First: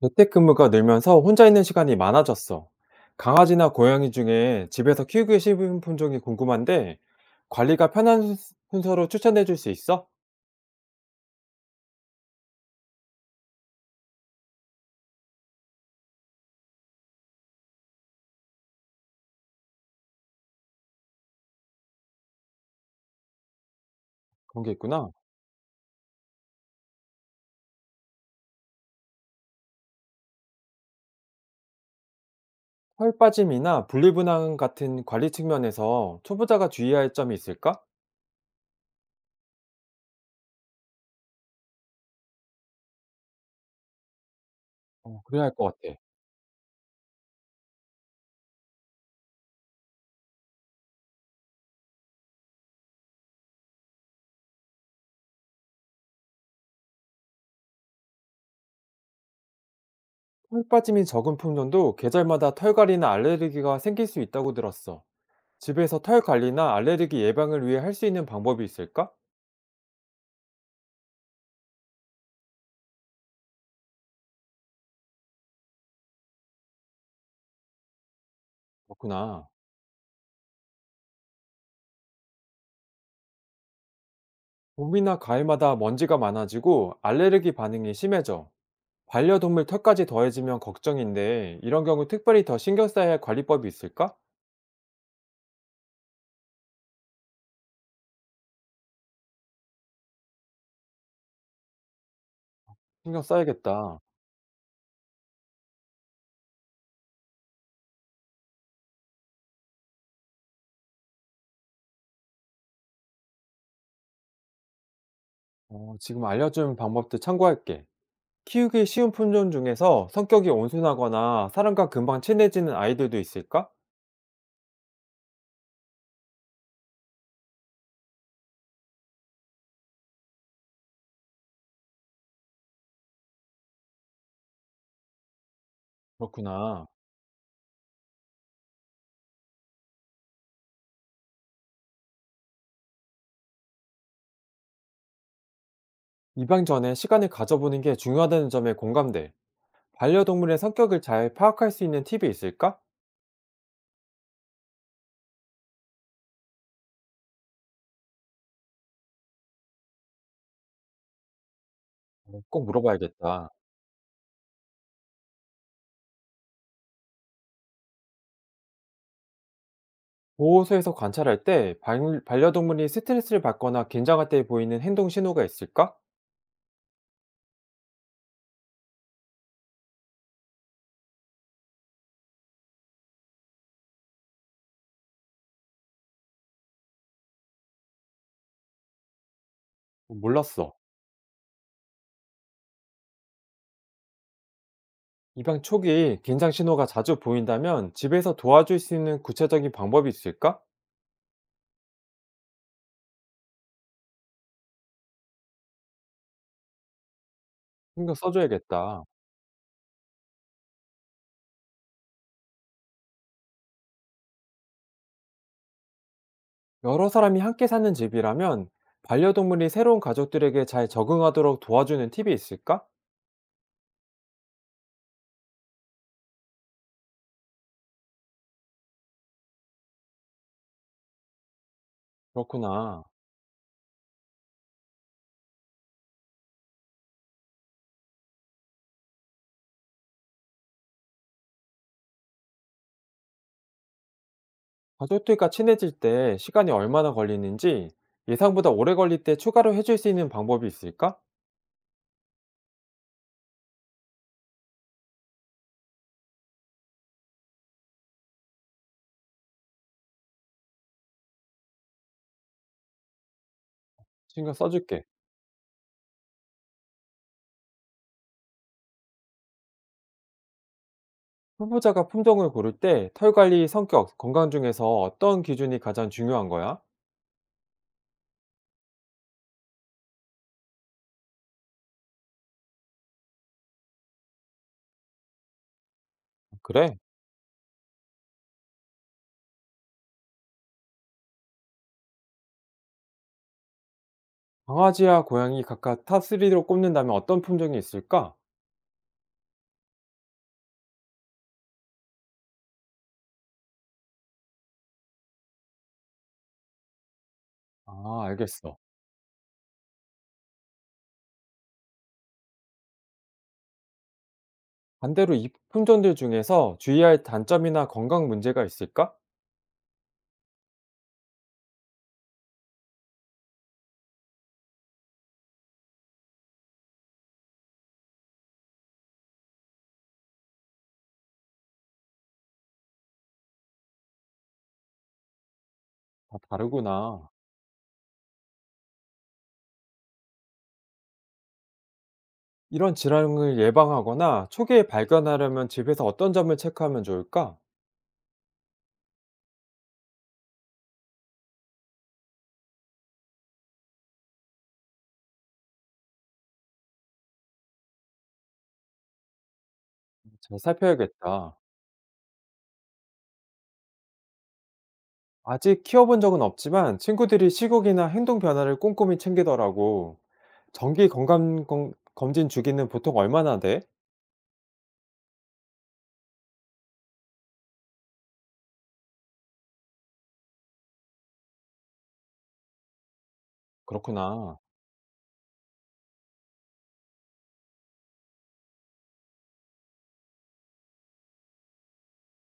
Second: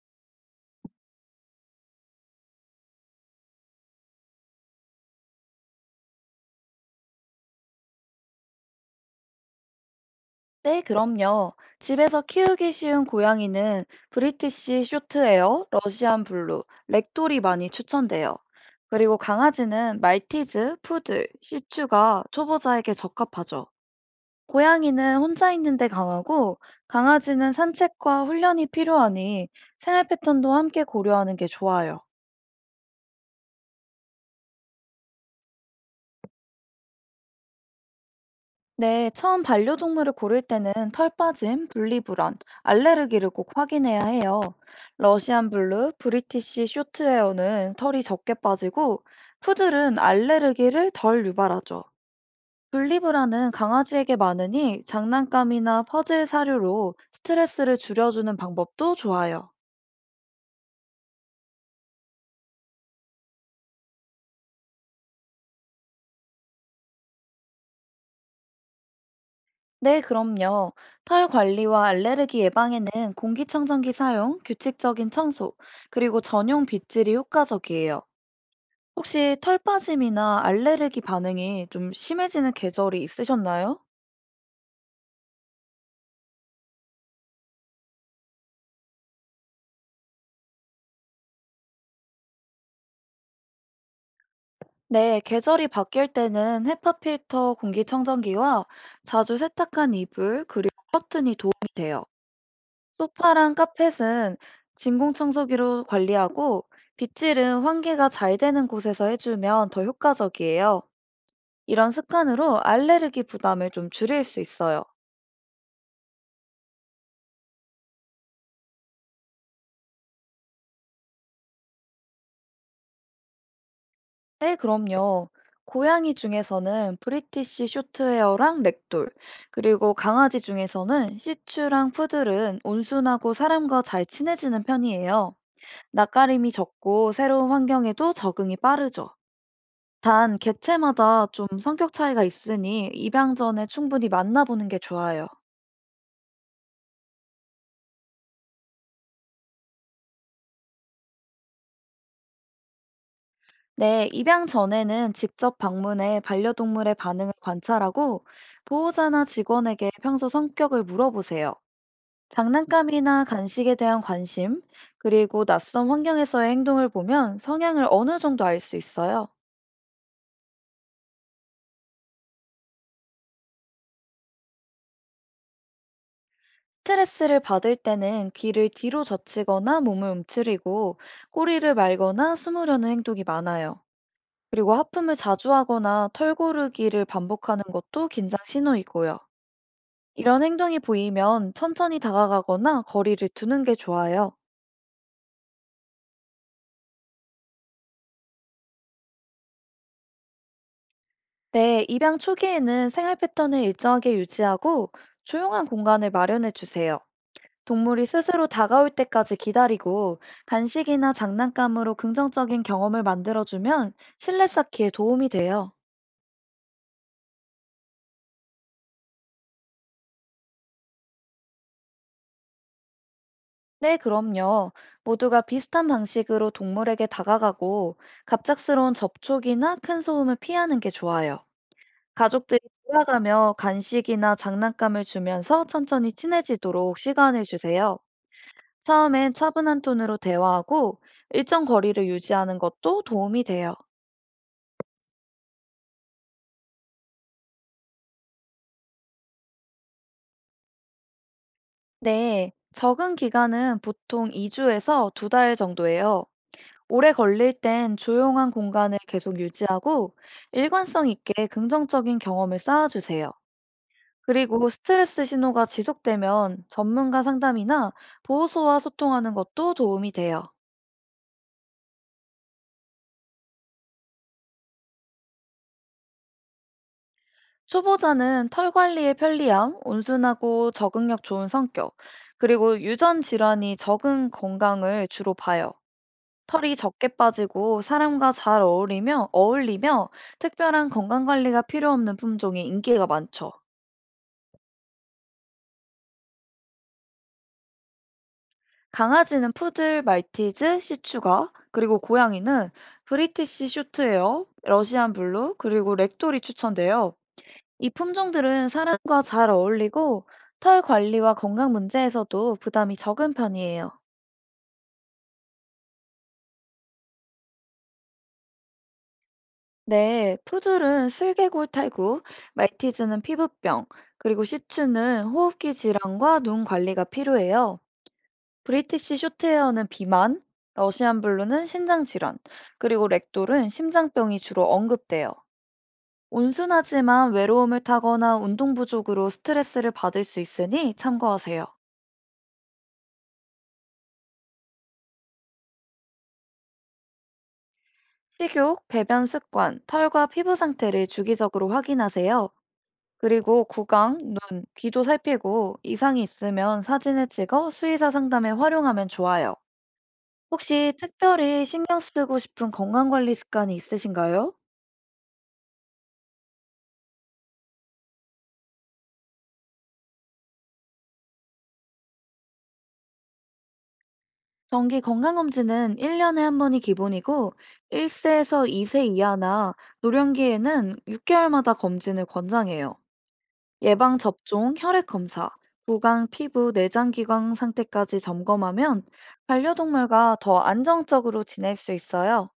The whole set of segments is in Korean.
재택근무가 늘면서 혼자 있는 시간이 많아졌어. 강아지나 고양이 중에 집에서 키우기 쉬운 품종이 궁금한데 관리가 편한 순서로 추천해 줄 수 있어? 네, 그럼요. 집에서 키우기 쉬운 고양이는 브리티시 쇼트웨어, 러시안 블루, 렉돌이 많이 추천돼요. 그리고 강아지는 말티즈, 푸들, 시츄가 초보자에게 적합하죠. 그런 게 있구나. 고양이는 혼자 있는데 강하고 강아지는 산책과 훈련이 필요하니 생활 패턴도 함께 고려하는 게 좋아요. 털 빠짐이나 분리분할 같은 관리 측면에서 초보자가 주의할 점이 있을까? 네, 처음 반려동물을 고를 때는 털빠짐, 분리불안, 알레르기를 꼭 확인해야 해요. 그래야 러시안 할 것 블루, 같아. 브리티시 쇼트헤어는 털이 적게 빠지고, 푸들은 알레르기를 덜 유발하죠. 분리불안은 강아지에게 많으니 장난감이나 퍼즐 사료로 스트레스를 줄여주는 방법도 좋아요. 털 빠짐이 적은 품종도 계절마다 털갈이나 알레르기가 생길 수 있다고 들었어. 집에서 털 관리나 알레르기 예방을 위해 할 수 있는 방법이 있을까? 네, 그럼요. 털 관리와 알레르기 예방에는 공기청정기 사용, 규칙적인 청소, 그리고 전용 빗질이 효과적이에요. 혹시 그렇구나. 털 빠짐이나 알레르기 반응이 좀 심해지는 계절이 있으셨나요? 봄이나 가을마다 먼지가 많아지고 알레르기 반응이 심해져. 반려동물 털까지 더해지면 걱정인데 이런 경우 특별히 더 신경 써야 할 관리법이 있을까? 네, 계절이 바뀔 때는 헤파 필터 공기청정기와 자주 세탁한 이불 그리고 돼요. 신경 소파랑 써야겠다. 카펫은 진공청소기로 관리하고 빗질은 환기가 잘 되는 곳에서 해주면 더 효과적이에요. 이런 습관으로 알레르기 부담을 좀 줄일 수 있어요. 지금 알려준 방법도 참고할게. 키우기 쉬운 품종 중에서 성격이 온순하거나 사람과 금방 친해지는 아이들도 있을까? 네, 그럼요. 고양이 중에서는 브리티시 쇼트헤어랑 렉돌, 그리고 강아지 중에서는 시츄랑 푸들은 온순하고 사람과 잘 친해지는 편이에요. 낯가림이 그렇구나. 적고 새로운 환경에도 적응이 빠르죠. 단, 개체마다 좀 성격 차이가 있으니 입양 전에 충분히 만나보는 게 좋아요. 입양 전에 시간을 가져보는 게 중요하다는 점에 공감돼. 반려동물의 성격을 잘 파악할 수 있는 팁이 있을까? 네, 입양 전에는 직접 방문해 반려동물의 반응을 관찰하고 보호자나 직원에게 평소 성격을 물어보세요. 꼭 장난감이나 물어봐야겠다. 간식에 대한 관심, 그리고 낯선 환경에서의 행동을 보면 성향을 어느 정도 알 수 있어요. 보호소에서 관찰할 때 반려동물이 스트레스를 받거나 긴장할 때 보이는 행동 신호가 있을까? 스트레스를 받을 때는 귀를 뒤로 젖히거나 몸을 움츠리고 꼬리를 말거나 숨으려는 행동이 많아요. 그리고 하품을 자주 하거나 털 고르기를 반복하는 것도 긴장 신호이고요. 이런 몰랐어. 행동이 보이면 천천히 다가가거나 거리를 두는 게 좋아요. 입양 초기 긴장 신호가 자주 보인다면 집에서 도와줄 수 있는 구체적인 방법이 있을까? 네, 입양 초기에는 생활 패턴을 일정하게 유지하고 조용한 공간을 마련해 주세요. 동물이 신경 스스로 다가올 써줘야겠다. 때까지 기다리고 간식이나 장난감으로 긍정적인 경험을 만들어주면 신뢰 쌓기에 도움이 돼요. 여러 사람이 함께 사는 집이라면 반려동물이 새로운 가족들에게 잘 적응하도록 도와주는 팁이 있을까? 네, 그럼요. 모두가 비슷한 방식으로 동물에게 다가가고 갑작스러운 접촉이나 큰 소음을 피하는 게 좋아요. 가족들이 그렇구나. 돌아가며 간식이나 장난감을 주면서 천천히 친해지도록 시간을 주세요. 처음엔 차분한 톤으로 대화하고 일정 거리를 유지하는 것도 도움이 돼요. 가족들과 친해질 때 시간이 얼마나 걸리는지 예상보다 오래 걸릴 때 추가로 해줄 수 있는 방법이 있을까? 네, 적응 기간은 보통 2주에서 2달 정도예요. 오래 걸릴 땐 조용한 공간을 계속 유지하고 일관성 있게 긍정적인 경험을 쌓아주세요. 신경 그리고 써줄게. 스트레스 신호가 지속되면 전문가 상담이나 보호소와 소통하는 것도 도움이 돼요. 후보자가 품종을 고를 때 털 관리, 성격, 건강 중에서 어떤 기준이 가장 중요한 거야? 초보자는 털 관리의 편리함, 온순하고 적응력 좋은 성격, 그리고 유전 질환이 적은 건강을 주로 봐요. 털이 그래? 적게 빠지고 사람과 잘 어울리며 특별한 건강 관리가 필요 없는 품종이 인기가 많죠. 강아지와 고양이 각각 탑3로 꼽는다면 어떤 품종이 있을까? 강아지는 푸들, 말티즈, 시츄가, 그리고 고양이는 브리티시 쇼트헤어, 러시안 블루, 그리고 렉돌이 추천돼요. 이 아, 품종들은 알겠어. 사람과 잘 어울리고 털 관리와 건강 문제에서도 부담이 적은 편이에요. 반대로 이 품종들 중에서 주의할 단점이나 건강 문제가 있을까? 네, 푸들은 슬개골 탈구, 말티즈는 피부병, 그리고 시츄는 호흡기 질환과 눈 관리가 필요해요. 브리티시 쇼트헤어는 비만, 러시안 블루는 신장 질환, 그리고 렉돌은 심장병이 주로 언급돼요. 다 다르구나. 온순하지만 외로움을 타거나 운동 부족으로 스트레스를 받을 수 있으니 참고하세요. 이런 질환을 예방하거나 초기에 발견하려면 집에서 어떤 점을 체크하면 좋을까? 식욕, 배변 습관, 털과 피부 상태를 주기적으로 확인하세요. 그리고 구강, 눈, 귀도 살피고 이상이 있으면 사진을 찍어 수의사 상담에 활용하면 좋아요. 잘 혹시 살펴야겠다. 특별히 신경 쓰고 싶은 건강관리 습관이 있으신가요? 아직 키워본 적은 없지만 친구들이 시국이나 행동 변화를 꼼꼼히 챙기더라고. 정기 건강 검진 주기는 보통 얼마나 돼? 정기 건강검진은 1년에 한 번이 기본이고 1세에서 2세 이하나 노령기에는 6개월마다 검진을 권장해요. 그렇구나. 예방접종, 혈액검사, 구강, 피부, 내장기관 상태까지 점검하면 반려동물과 더 안정적으로 지낼 수 있어요.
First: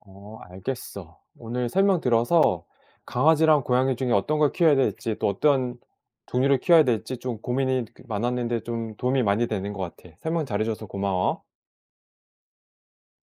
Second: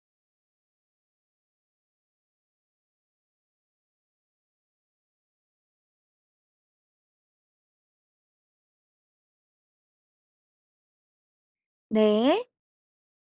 알겠어. 오늘 설명 들어서 강아지랑 고양이 중에 어떤 걸 키워야 될지 또 어떤 종류를 키워야 될지 좀 고민이 많았는데 좀 도움이 많이 되는 것 같아. 설명 잘해줘서 고마워. 네.